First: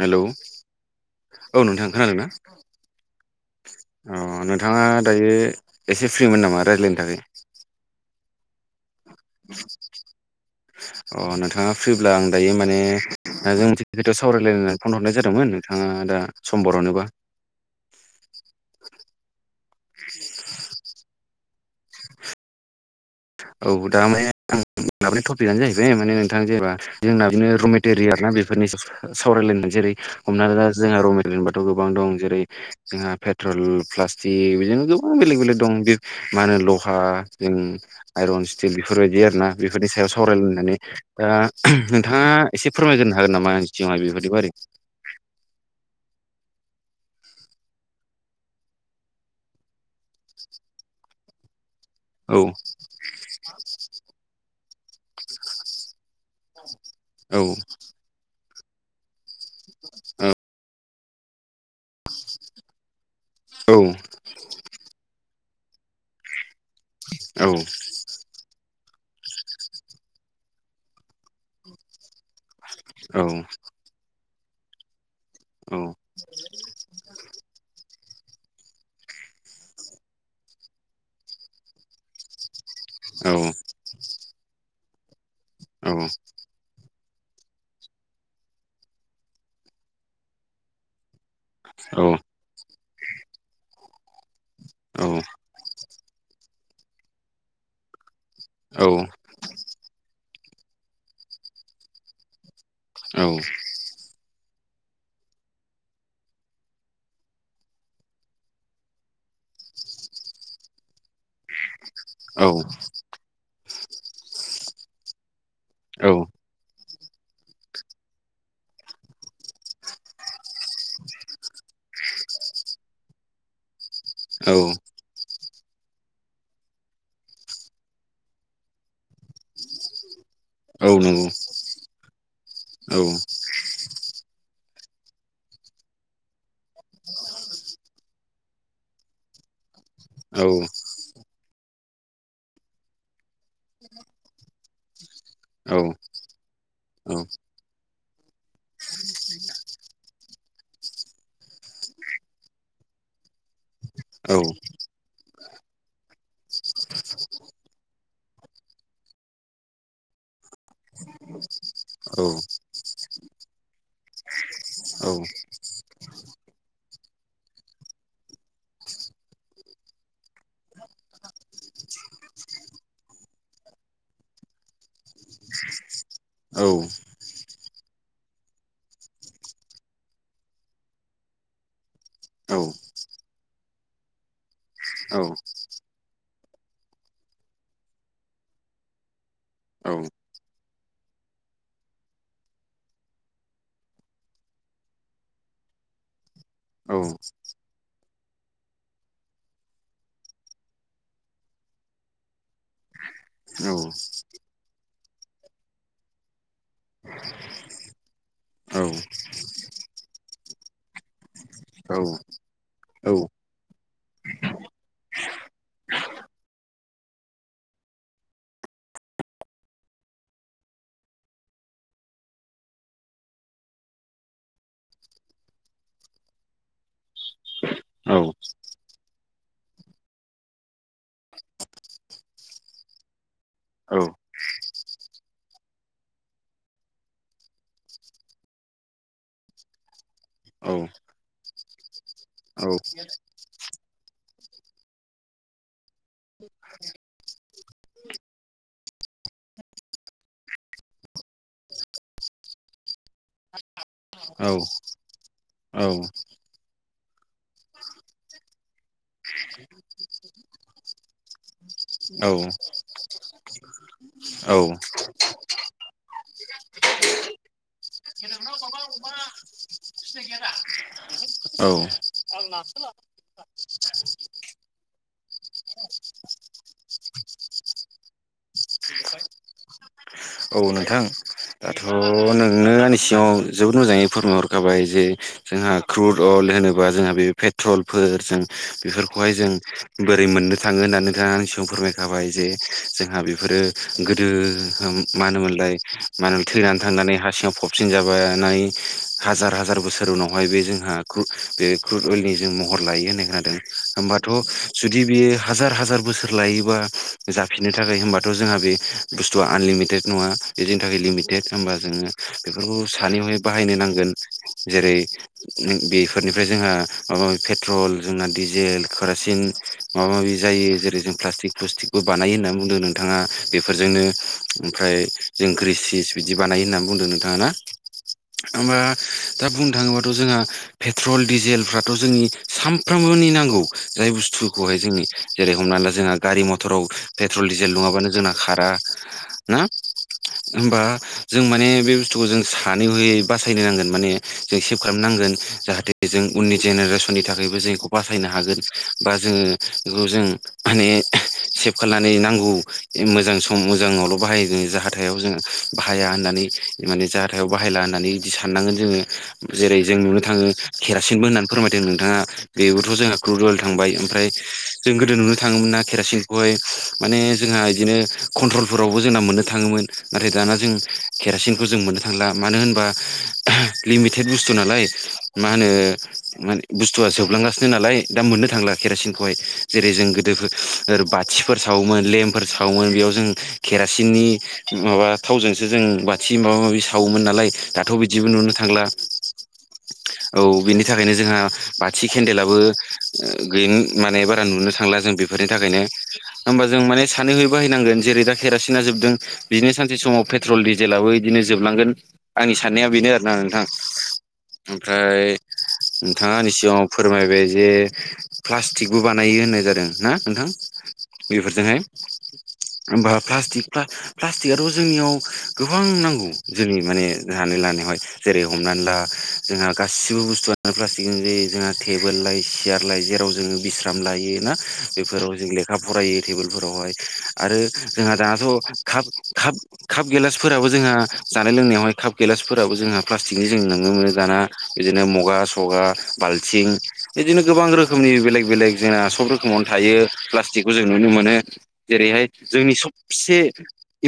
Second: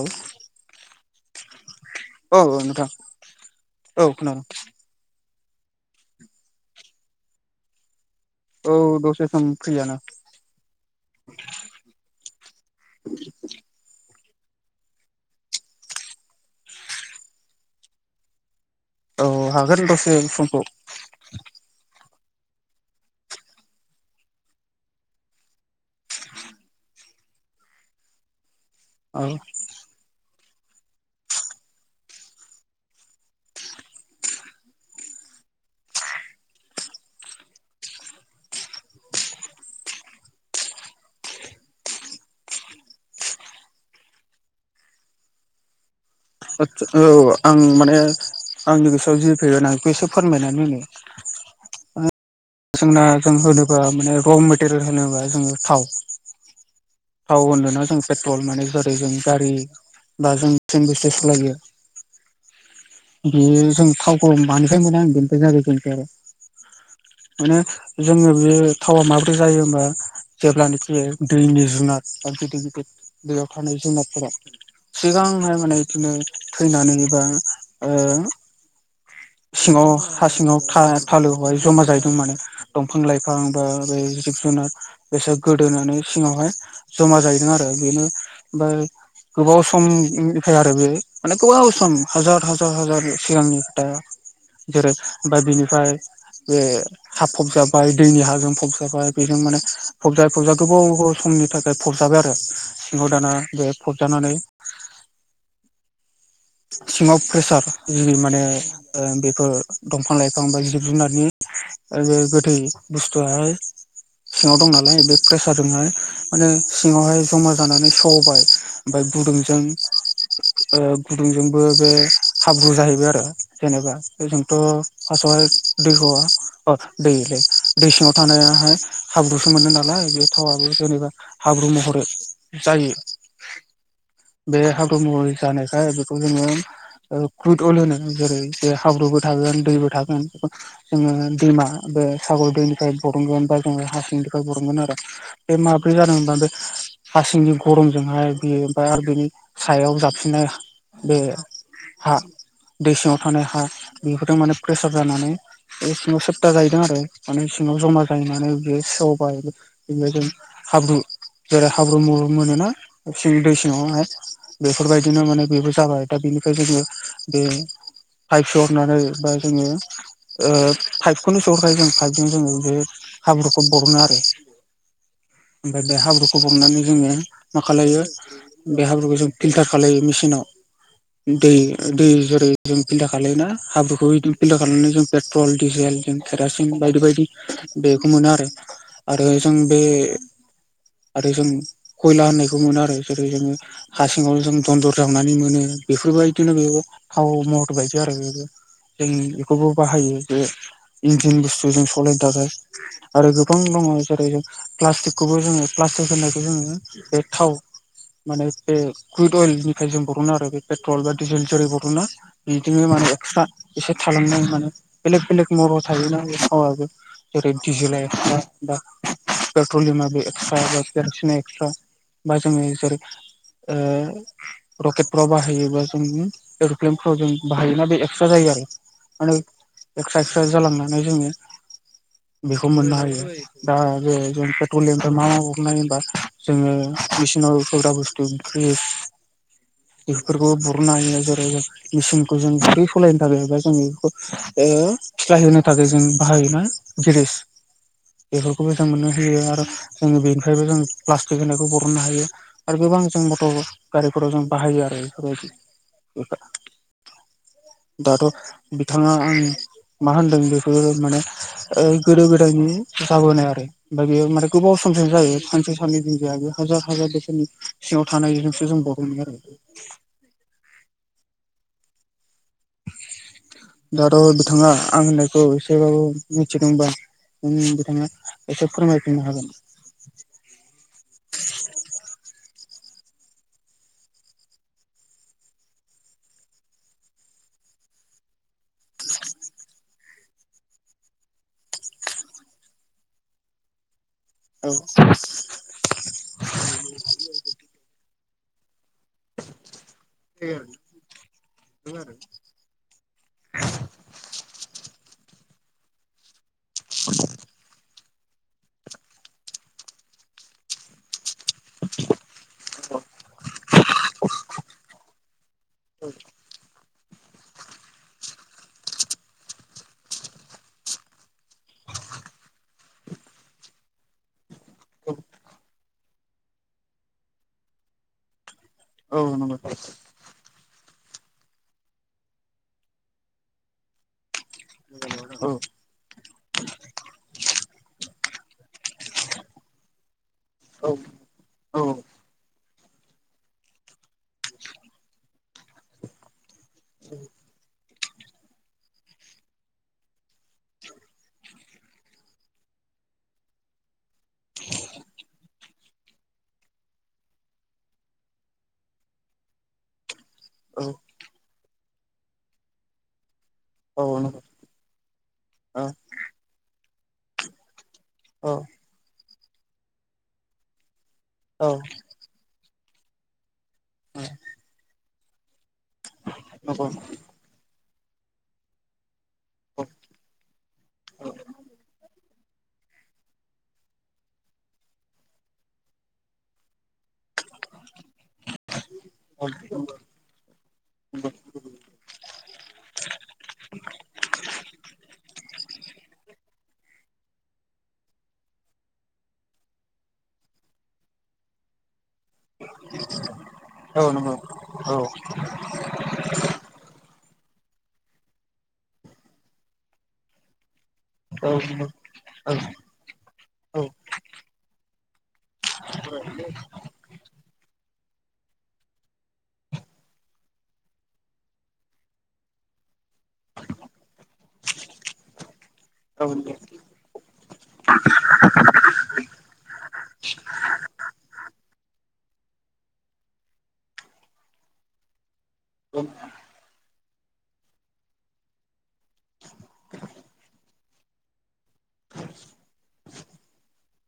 Hello औ नोंथां खोनादों ना? औ औ नोंथां औ खोनादों अह थांङा दायो एसे फ्रिमोन नामा रायज्लायनो थाखाय? औ दसे सम फ्रियानो। अ नोंथांङा फ्रिब्ला आं दायो माने [unintelligible] खेथा सावरायलायनानै फन हरनाय जादोंमोन नोंथांङा दा सम बरनोबा। औ हागोन दसे समखौ। औ दा माने आं लाबोनाय टपिकआनो जाहैबाय माने नोंथां जेनेबा जोंना बिनो र' मेटेरियेल ना बेफोरनि औ सावरायलायनाय जेरै हमनानै दा जोंहा रमेरयान बाथ' गोबां दं जेरै जोंहा पेट्रल प्लास्टिक बिदिनो गोबां बेलेग बेलेग दं। मा होनो लहा जों आइरन स्टिल बेफोरबायदि आरोना बेफोरनि सायाव सावरायलायनानै दा नोंथांङा एसे फोरमायग्रोनो हागोन नामा आंनि सिगांङावहाय बेफोरनि बारै [unintelligible] औ आं माने आंनि गोसोआव जि फैगोन आं बेखौ एसे फोरमायनानै होनि। औ जोंना जों होनोबा माने र' मेटेरियेल होनोबा जोंङो थाव औ थाव होनोना जों टबल माने जेरै जों गारि बा जों [unintelligible] बेयो औ जों थावखौ मानिफ्राय मोनो आं बेनिफ्राय जागायजेनसै आरो। औ मानो जोंङो बे थावा माब्रै जायो होमबा जेब्लानोखि दैनि जुनार [unintelligible] बेद दैयाव थानाय जुनारफोरा सिगांहाय औ माने इदिनो थैनानै बा ओ सिंङाव हा सिंङाव था थालो आव जमा जायो जों माने दंफां औ लाइफां बा बै जिब जुनार बेसोर औ गोदोनानै सिंङावहाय जमा जाहैदों आरो बेनो ओमफ्राय गोबाव सम निफ्राय आरो बे माने गोबाव सम हाजार हाजार हाजार सिगांनि फ्रा जेरै औ ओमफाय बिनिफ्राय बे हा फबजाबाय दैनि हाजों फबजाबाय बेजों माने फबजायै फबजायै गोबाव समनि थाखाय फबजाबाय आरो। सिंङाव दाना बे फबजानानै सिंङाव प्रेसार जि माने ओ बेफोर दंफां लाइफां बा जिब जुनारनि ओ जे गोदै बुस्थुवाहाय सिंङाव दं नालाय बे प्रेसारजोंहाय औ माने सिंङावहाय जमा जानानै सबाय ओमफाय गुदुंजों ओ गुदुंजोंबो बे हाब्रु जाहैबाय आरो जेनेबा जोंथ औ फार्स्टआवहाय दैहआ अ दैलै दै सिंङाव थानायाहाय हाब्रुसो मोनो नालाय बि थावाबो जेनेबा नंगौ हाब्रु महरै जायो औ बे हाब्रु महरै जानायखाय बेखौ जोंङो ओ कुदुल होनो जेरै बे हाब्रुबो थागोन दैबो थागोन औ औ जोङो दैमा बे सागर दैनिफ्राय बरनगोन बा जोङो हा सिंनिफ्राय बरनगोन आरो। बे औ माब्रै जादों [unintelligible] औ हासिंनि गरमजोंहाय बेयो ओम आरो बेनि सायाव जाबसिननाय बे हा दै सिङाव थानाय हा बेफोरजों माने प्रेसार जानानै बे सिङाव सेब्था जाहैदों आरो माने सिङाव जमा जाहैनानै बियो सेवबाय बि जों हाब्रु जेरै हाब्रु मलु मोनोना दै सिङावहाय बेफोरबायदिनो माने बेनिफ्राय जाबाय दा बेनिफ्राय जोङो बे फाइफस हरनानै बा जोङो ओ फाइभखौनो सहरखायो जों फाइभजों जोङो बे हाब्रुखौ बरनो आरो। ओमफ्राय बे हाब्रुखौ बहनानै जोङो मा खालायो? बे हाब्रुखौ जों फिल्टार खालायो मेसिनाव। दै दै जेरै जों फिल्टार खालायोना हाबुखौ फिल्टार खालामनानै जों पेट्रल, डिजेल खेरासिन बायदि बायदि बेखौ मोनो आरो आरो जों बे आरो जों खयला होननायखौ मोनो आरो जेरै जोङो हा सिङाव जों दनदर जा संनानै मोनो बेफोरबायदिनो बेबो थाव महर बायदि आरो बेबो। जों बेखौबो बाहायो जे इन्जिन बुस्थु जों सलायनो थाखाय। आरो गोबां दङ जेरै जों प्लास्टिकखौबो जोङो प्लास्टिक होननायखौ जोङो बे थाव माने बे कुइद अइेलनिफ्राय जों बरना आरो बे पेट्रल बा डिजेल जेरै बरना बिदिनो माने एक्सट्रा एसे थालांनाय माने बेलेक बेलेग महराव थायोना थावाबो। जेरै डिजेला एक्सट्रा बा पेट्रलियामा एक्सट्रा बा केरासिना एक्सट्रा। बा जोङो जेरै ओ रकेटफ्राव बाहायोबा जों एरप्लेनफ्राव जों बाहायोना बे एक्सट्रा जायो आरो। माने एक्स एक्स्रा जालांनानै जोङो बेखौ मोननो हायो। दा बे जों पेट्रलिमफ्राय मा मानाय होनबा? जोङो मेसिनाव होग्रा बसतू तथ्रिस [unintelligible] बेफोरखौबो बरनो हायो जोरै जों मेसिनखौ जों गोखै सालायनो थाखाय एबा जों बेखौ ओ फिसलाय होनो थाखाय जों बाहायोना। गिरिस बेफोरखौबो जों मोननो होयो आरो जों बेनिफ्रायबो जों प्लास्टिक होनायखौ बरननो हायो। आरो गोबां जों मटर गारिफोराव जों बाहायो आरो बेफोरबायदि बेफोर दाथ' बिथाङा आं मा होनदों बेखो माने। गोदो गोदायनि जाबोनाय आरो। ओमफ्राय बेयो माने गोबाव सम सिम जायो सानसे साननै दिन जाया बे हाजार हाजार बोसोरनि सिङाव थानायजोंसो जों बहनगोन। औ। [inaudible] दाथ' बिथाङा आं होननायखौ एसेबाबो मिथिदोंबा। जों बिथाङा एसे फोरमायफिननो हागोन। औ नोंथां। दाथ' नोंनो दानि सिङाव जोबोद मोजाङै फोरमायहरखाबाय जे जोंहा क्रुद अइेल होनोबा जोंहा बेे ट्रलफोर जों बेफोरखौहाय जों बोरै मोननो थाङो होननानै नोंथाङा आंनि सिगाङाव फोरमायखाबाय जे जोंहा बेफोरो गोदो औ मा होनोमोनलाय थैनानै थांनानै हा सिङाव फब जाबानाय हाजार हाजार बोसोर उनावहाय बे जोंहा कु बे क्रुद अइलेलनि जों महर लायो होननाय खोनादों होमबाथ' जुदि बेयो हार हार बोसोर लायो जाफिननो थाखाय होमबाथ जोंहा बे बुस्थुआ आनलिमिटेड नङा बे जोंनि थाखाय लिमिट देक होमबा जोङो बेफोरखौ सानैयावहाय बाहायनो नांगोन जेरै बेफोरनिफ्राय जोंहा माबा पेट्रल जोंना डिजेल खेरासिन माबा माबि जायो जेरै जों प्लास्टिक फुस्टिकबो बानायो होनना बुंदों नोंथाङा बेफोरजोंनो ओमफ्राय जों ग्रिसिस बिदि बानायो होननानै बुंदों नोंथाङा ना माबा औ दा नंगौ बुंनो थाङोबाथ' जोंहा। पेट्रल डिजेलफ्राथ जोंनि सानफ्रोमबोनि नांगौ जाय बुस्थु खौहाय जोंनि औ जेरै हमना ला जोंहा गारि मथराव पेट्रल डिजेल नङाबानो जोंना खारा ना। होमबा औ जों माने औ बे बुस। सानै हयै बासायनो नांगोन माने जों सेभ खालामनांगोन जाहाथे बे जों उननि जेनेरेसननि थाखायबो जों बेखौ बासायनो हागोन बा जोङो बेखौ जों। माने। सेब खालामनानै नांगौ मोजां सम मोजां नावल' बाहायो जों जाहाथायाव जोङो बाहाया होननानै। माने जाहाथायाव बाहायला होननानै बिदि साननांगोन जोङो जेरै जों नुनो थाङो औ केरासिनबो होननानै फोरमायथों नोंथाङा बेबोथ' जोंहा क्रुदेल थांबाय औ ओमफ्राय नंगौ जों गोदो नुनो थाङोमोन ना औ केरासिनखौहाय माने जोंहा बिदिनो औ कन्ट्रलफोर फोरावबो जोंना मोननो थाङोमोन नाथाय दाना जों केरासिनखौ औ जों मोननो थांला मानो होनबा लिमिटेद बुस्थु नालाय मा होनो मान नंगौ बुस्थुआ जोबलांगासिनो नालाय दा मोननो थांला केरासिनखौहाय जेरै जों गोदो बाथिफोर सावोमोन लेम्प फोर सावोमोन बेयाव जों केरासिननि माबा थावजोंसो जों बा माबा माबि सावोमोन नालाय दाथ' बिदिबो नुनो थांला औ औ बिनि थाखायनो जोंहा बाथि केन्देलाबो गैय माने बारा नुनो थांला जों बे बेफोरनि थाखायनो होमबा जों माने सानैहय बाहैनांगोन जेरै दा केरासिना जोबदों बिदिनो सानसे समाव पेट्रल दि जेब्लाबो बिदिनो जोबलांगोन आंनि साननाया बेनो आरोना नोंथां। औ नंगौ औ ओमफ्राय नोंथाङानि सिगाङाव फोरमायबाय जे प्लास्टिकबो बानायो होननाय जादों ना नोंथां औ बेफोरजोंहाय नंगौ होमबा प्लास्टिक औ प्ला प्लास्टिकआथ' जोंनियाव गोबां नांगौ जोंनि माने जानि लानायावहाय जेरै हमनानै ला जोंहा गासिबो बुस्थुआ प्लास्टिक जे जोंहा टेबोल लाय सियार लाय जेराव जोङो बिस्राम लायो ना बेफोराव जों ले कप फरायो औ नंगौ टेबोलफोरावहाय आरो जोंहा दाथ'काप काप काप गेलास फोराबो जोंहा जानाय लोंनायावहाय काप गेलासफोराबो जोंहा प्लास्टिकनि जों नुनो मोनो दाना बिदिनो मुगा सगा बाल्थिं बिदिनो गोबां रोखोमनि बेलेग बेलेग जोंना सब रोखोम मन थायो प्लास्टिकखौ जों नुनो मोनो जेरैहाय जोंनि सबसे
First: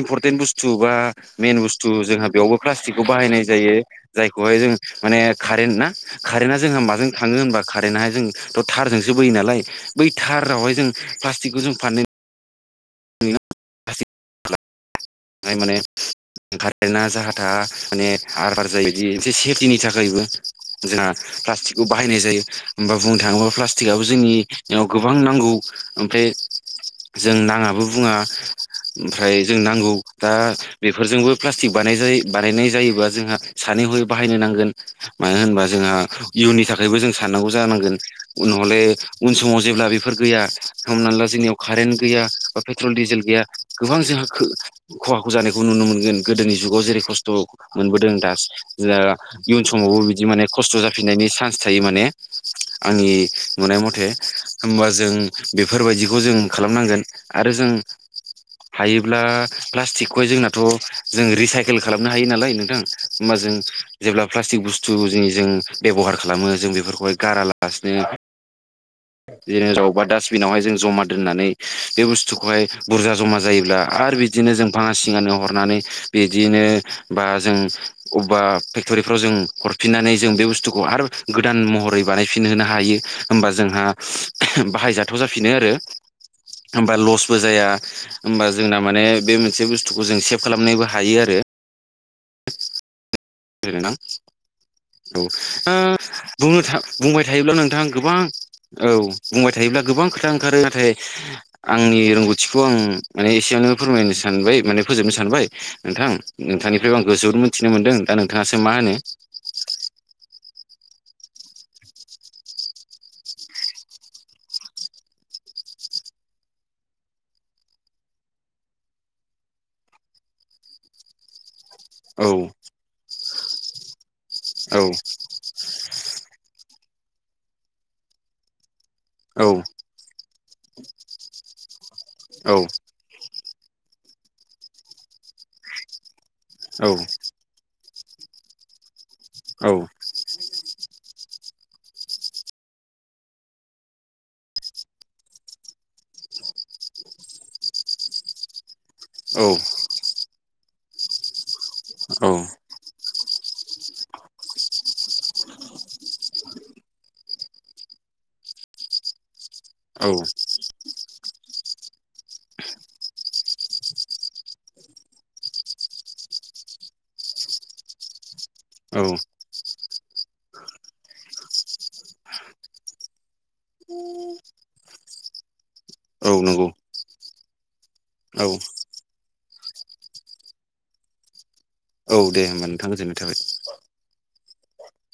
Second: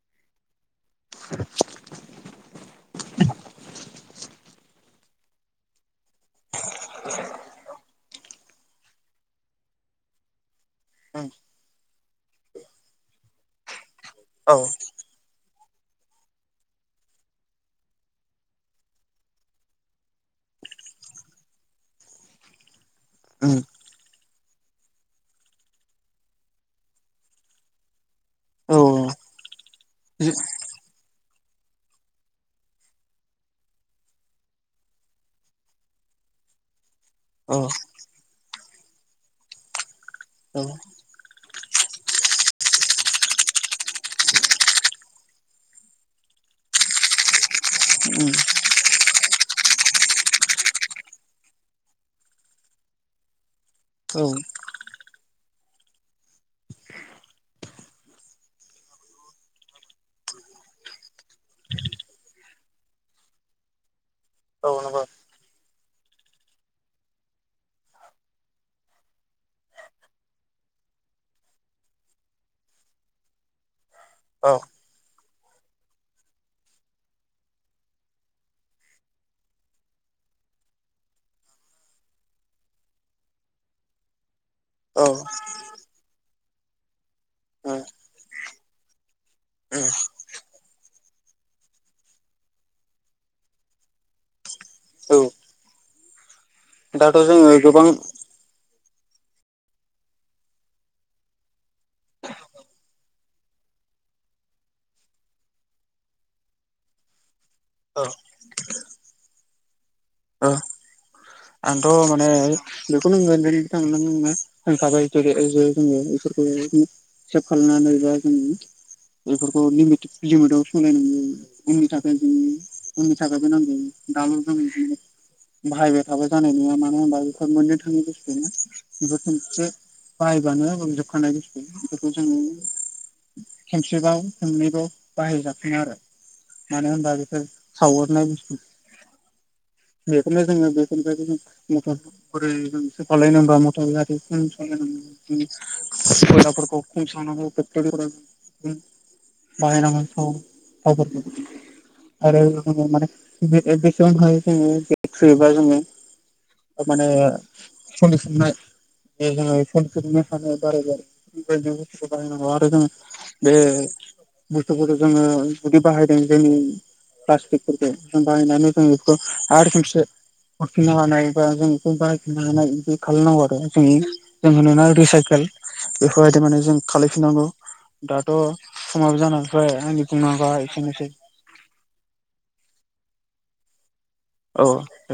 इम्परटेन्ट बुस्थु बा मेइन बुस्थु जोंहा बेयावबो प्लास्टिकखौ बाहायनाय जायो जायखौहाय जों माने कारेन्ट ना कारेन्टआ जोंहा माजों थाङो होनबा कारेन्टाहाय जों थ' थारजोंसो बोयो नालाय बै थारावहाय जों प्लास्टिकखौ जों फान औ [unintelligible] माने कारेन्टआ जाहा थाहा माने हार बार जायोदि एसे सेफटिनि थाखायबो जोंहा प्लास्टिकखौ बाहायनाय जायो होमबा बुंनो थाङोबा उम प्लास्टिकआबो जोंनि याव गोबां नांगौ ओमफ्राय जों नाङाबो बुङा औ ओमफ्राय जों नांगौ दा बेफोरजोंबो प्लास्टिक बाजै बानायनाय जायोबा जोंहा सानै हय बाहायनो नांगोन मानो होनबा जोंहा इयुननि थाखायबो जों साननांगौ औ उम औ जानांगोन उनहले उन समाव जेब्ला बेफोर गैया हमना ला जोंनियाव कारेन्ट गैया बा पेट्रल डिजेल गैया गोबां जोंहा खो खहाखौ जानायखौ नुनो मोनगोन गोदोनि जुगाव जेरै खस्थ' मोनबोदों दासज इयुन समावबो बिदि माने खस्थ' जाफिननायनि चान्स थायो माने आंनि नुनाय मथे होमबा जों बेफोरबायदिखौ जों खालामनांगोन आरो जों हायोब्ला प्लास्टिकखौहाय जोंनाथ' जों रिसाइकेल खालामनो हायो नालाय नोंथां होमबा जों जेब्ला प्लास्टिक बुस्थु नंगौ ज जों बेब'हार खालामो जों बेफोरखौहाय गारालासिनो [inaudible] बिदिनो अबा डास्टबिनावहाय जों जमा दोन्नानै बे बुस्थुखौहाय बुरजा जमा जायोब्ला आरो बिदि बिदिनो औ जों फाङा सिंआनिनो हरनानै बिदिनो बा जों अबेबा फेक्ट'रिफ्राव जों हरफिननानै जों बे बुस्थुखौ आरो गोदान महरै बानायफिनहोनो हायो। होमबा जोंहा बाहायजाथाव उम जाफिनो आरो होमबा लसबो जाया उम होमबा जोंना माने बे मोनसे बुस्थुखौ जों सेभ खालामनायबो हायो आरो। रोना। औ ओ बुंनो था दाथ' बुंबाय जोङो थायोब्ला नोंथाङा गोबां औ बुंबाय थायोब्ला गोबां खोथा ओंखारो नाथाय आंनि रोंगौथिखौ आं माने एसेयावनो फोरमायनो सानबाय माने फोजोबनो सानबाय नोंथां। नोंथांनिफ्राय आं गोजोबोद मोनथिनो मोनदों दा नोंथाङासो मा होनो आंथ' माने बेखौ नोंथ नङो थांखाबाय जोङो बेफोरखौ सेभ खालामनानै बा जों बेफोरखौ लिमिट लिमिदाव सोलायनांगौ नोंथां। औ आंनि थाखायबो नांगोन औ नोंथांमोननिथिं बाहायबाय थाबा जानाय नङा मानो होनबा बेफोर मोननो थाङि बुसथु। बे औ खनसे बाहायबानो जोबखानाय बुस्थु बेफोरखौ जों औ खोमसेबाव सोंनैबाव बाहाय जाफिना आरो औ मानो होनबा बेफोर सावरनाय बुस्थु। औ बेफोरनो जोङो बेफोरनिफ्राय जों म सलाय नांगौ गारि सलाय फोरखौ फंसेयावनो बाहायनांगोनथ गावबो आरो माने [unintelligible] जोङो माने सनदे सोबनाय सनदे औ सोबनो सानो। ओमफाय जों बे बुस्थुखौ बानाय नांगौ आरो जों बे बुस्थुफोरखौ जोङो जुदि बाहायदों जोंनि प्लास्टिकफोरखौ जों बाहायनानै औ जोङो आरो खमसे हरफिननो हानाय बा जों बेखौ बारायफिननो हानाय बिदि खालामनांगौ आरो जोंनि जों होनोना रिसाइकेल औ बेफोरबायदि माने नंगौ जों खालामफिननांगौ। दाथ' औ समाबो जानानै फैबाय आंनि बुंनांगौआ एसेनोसै। औ दे नोंथां गोजोननाय थाबाय। औ दे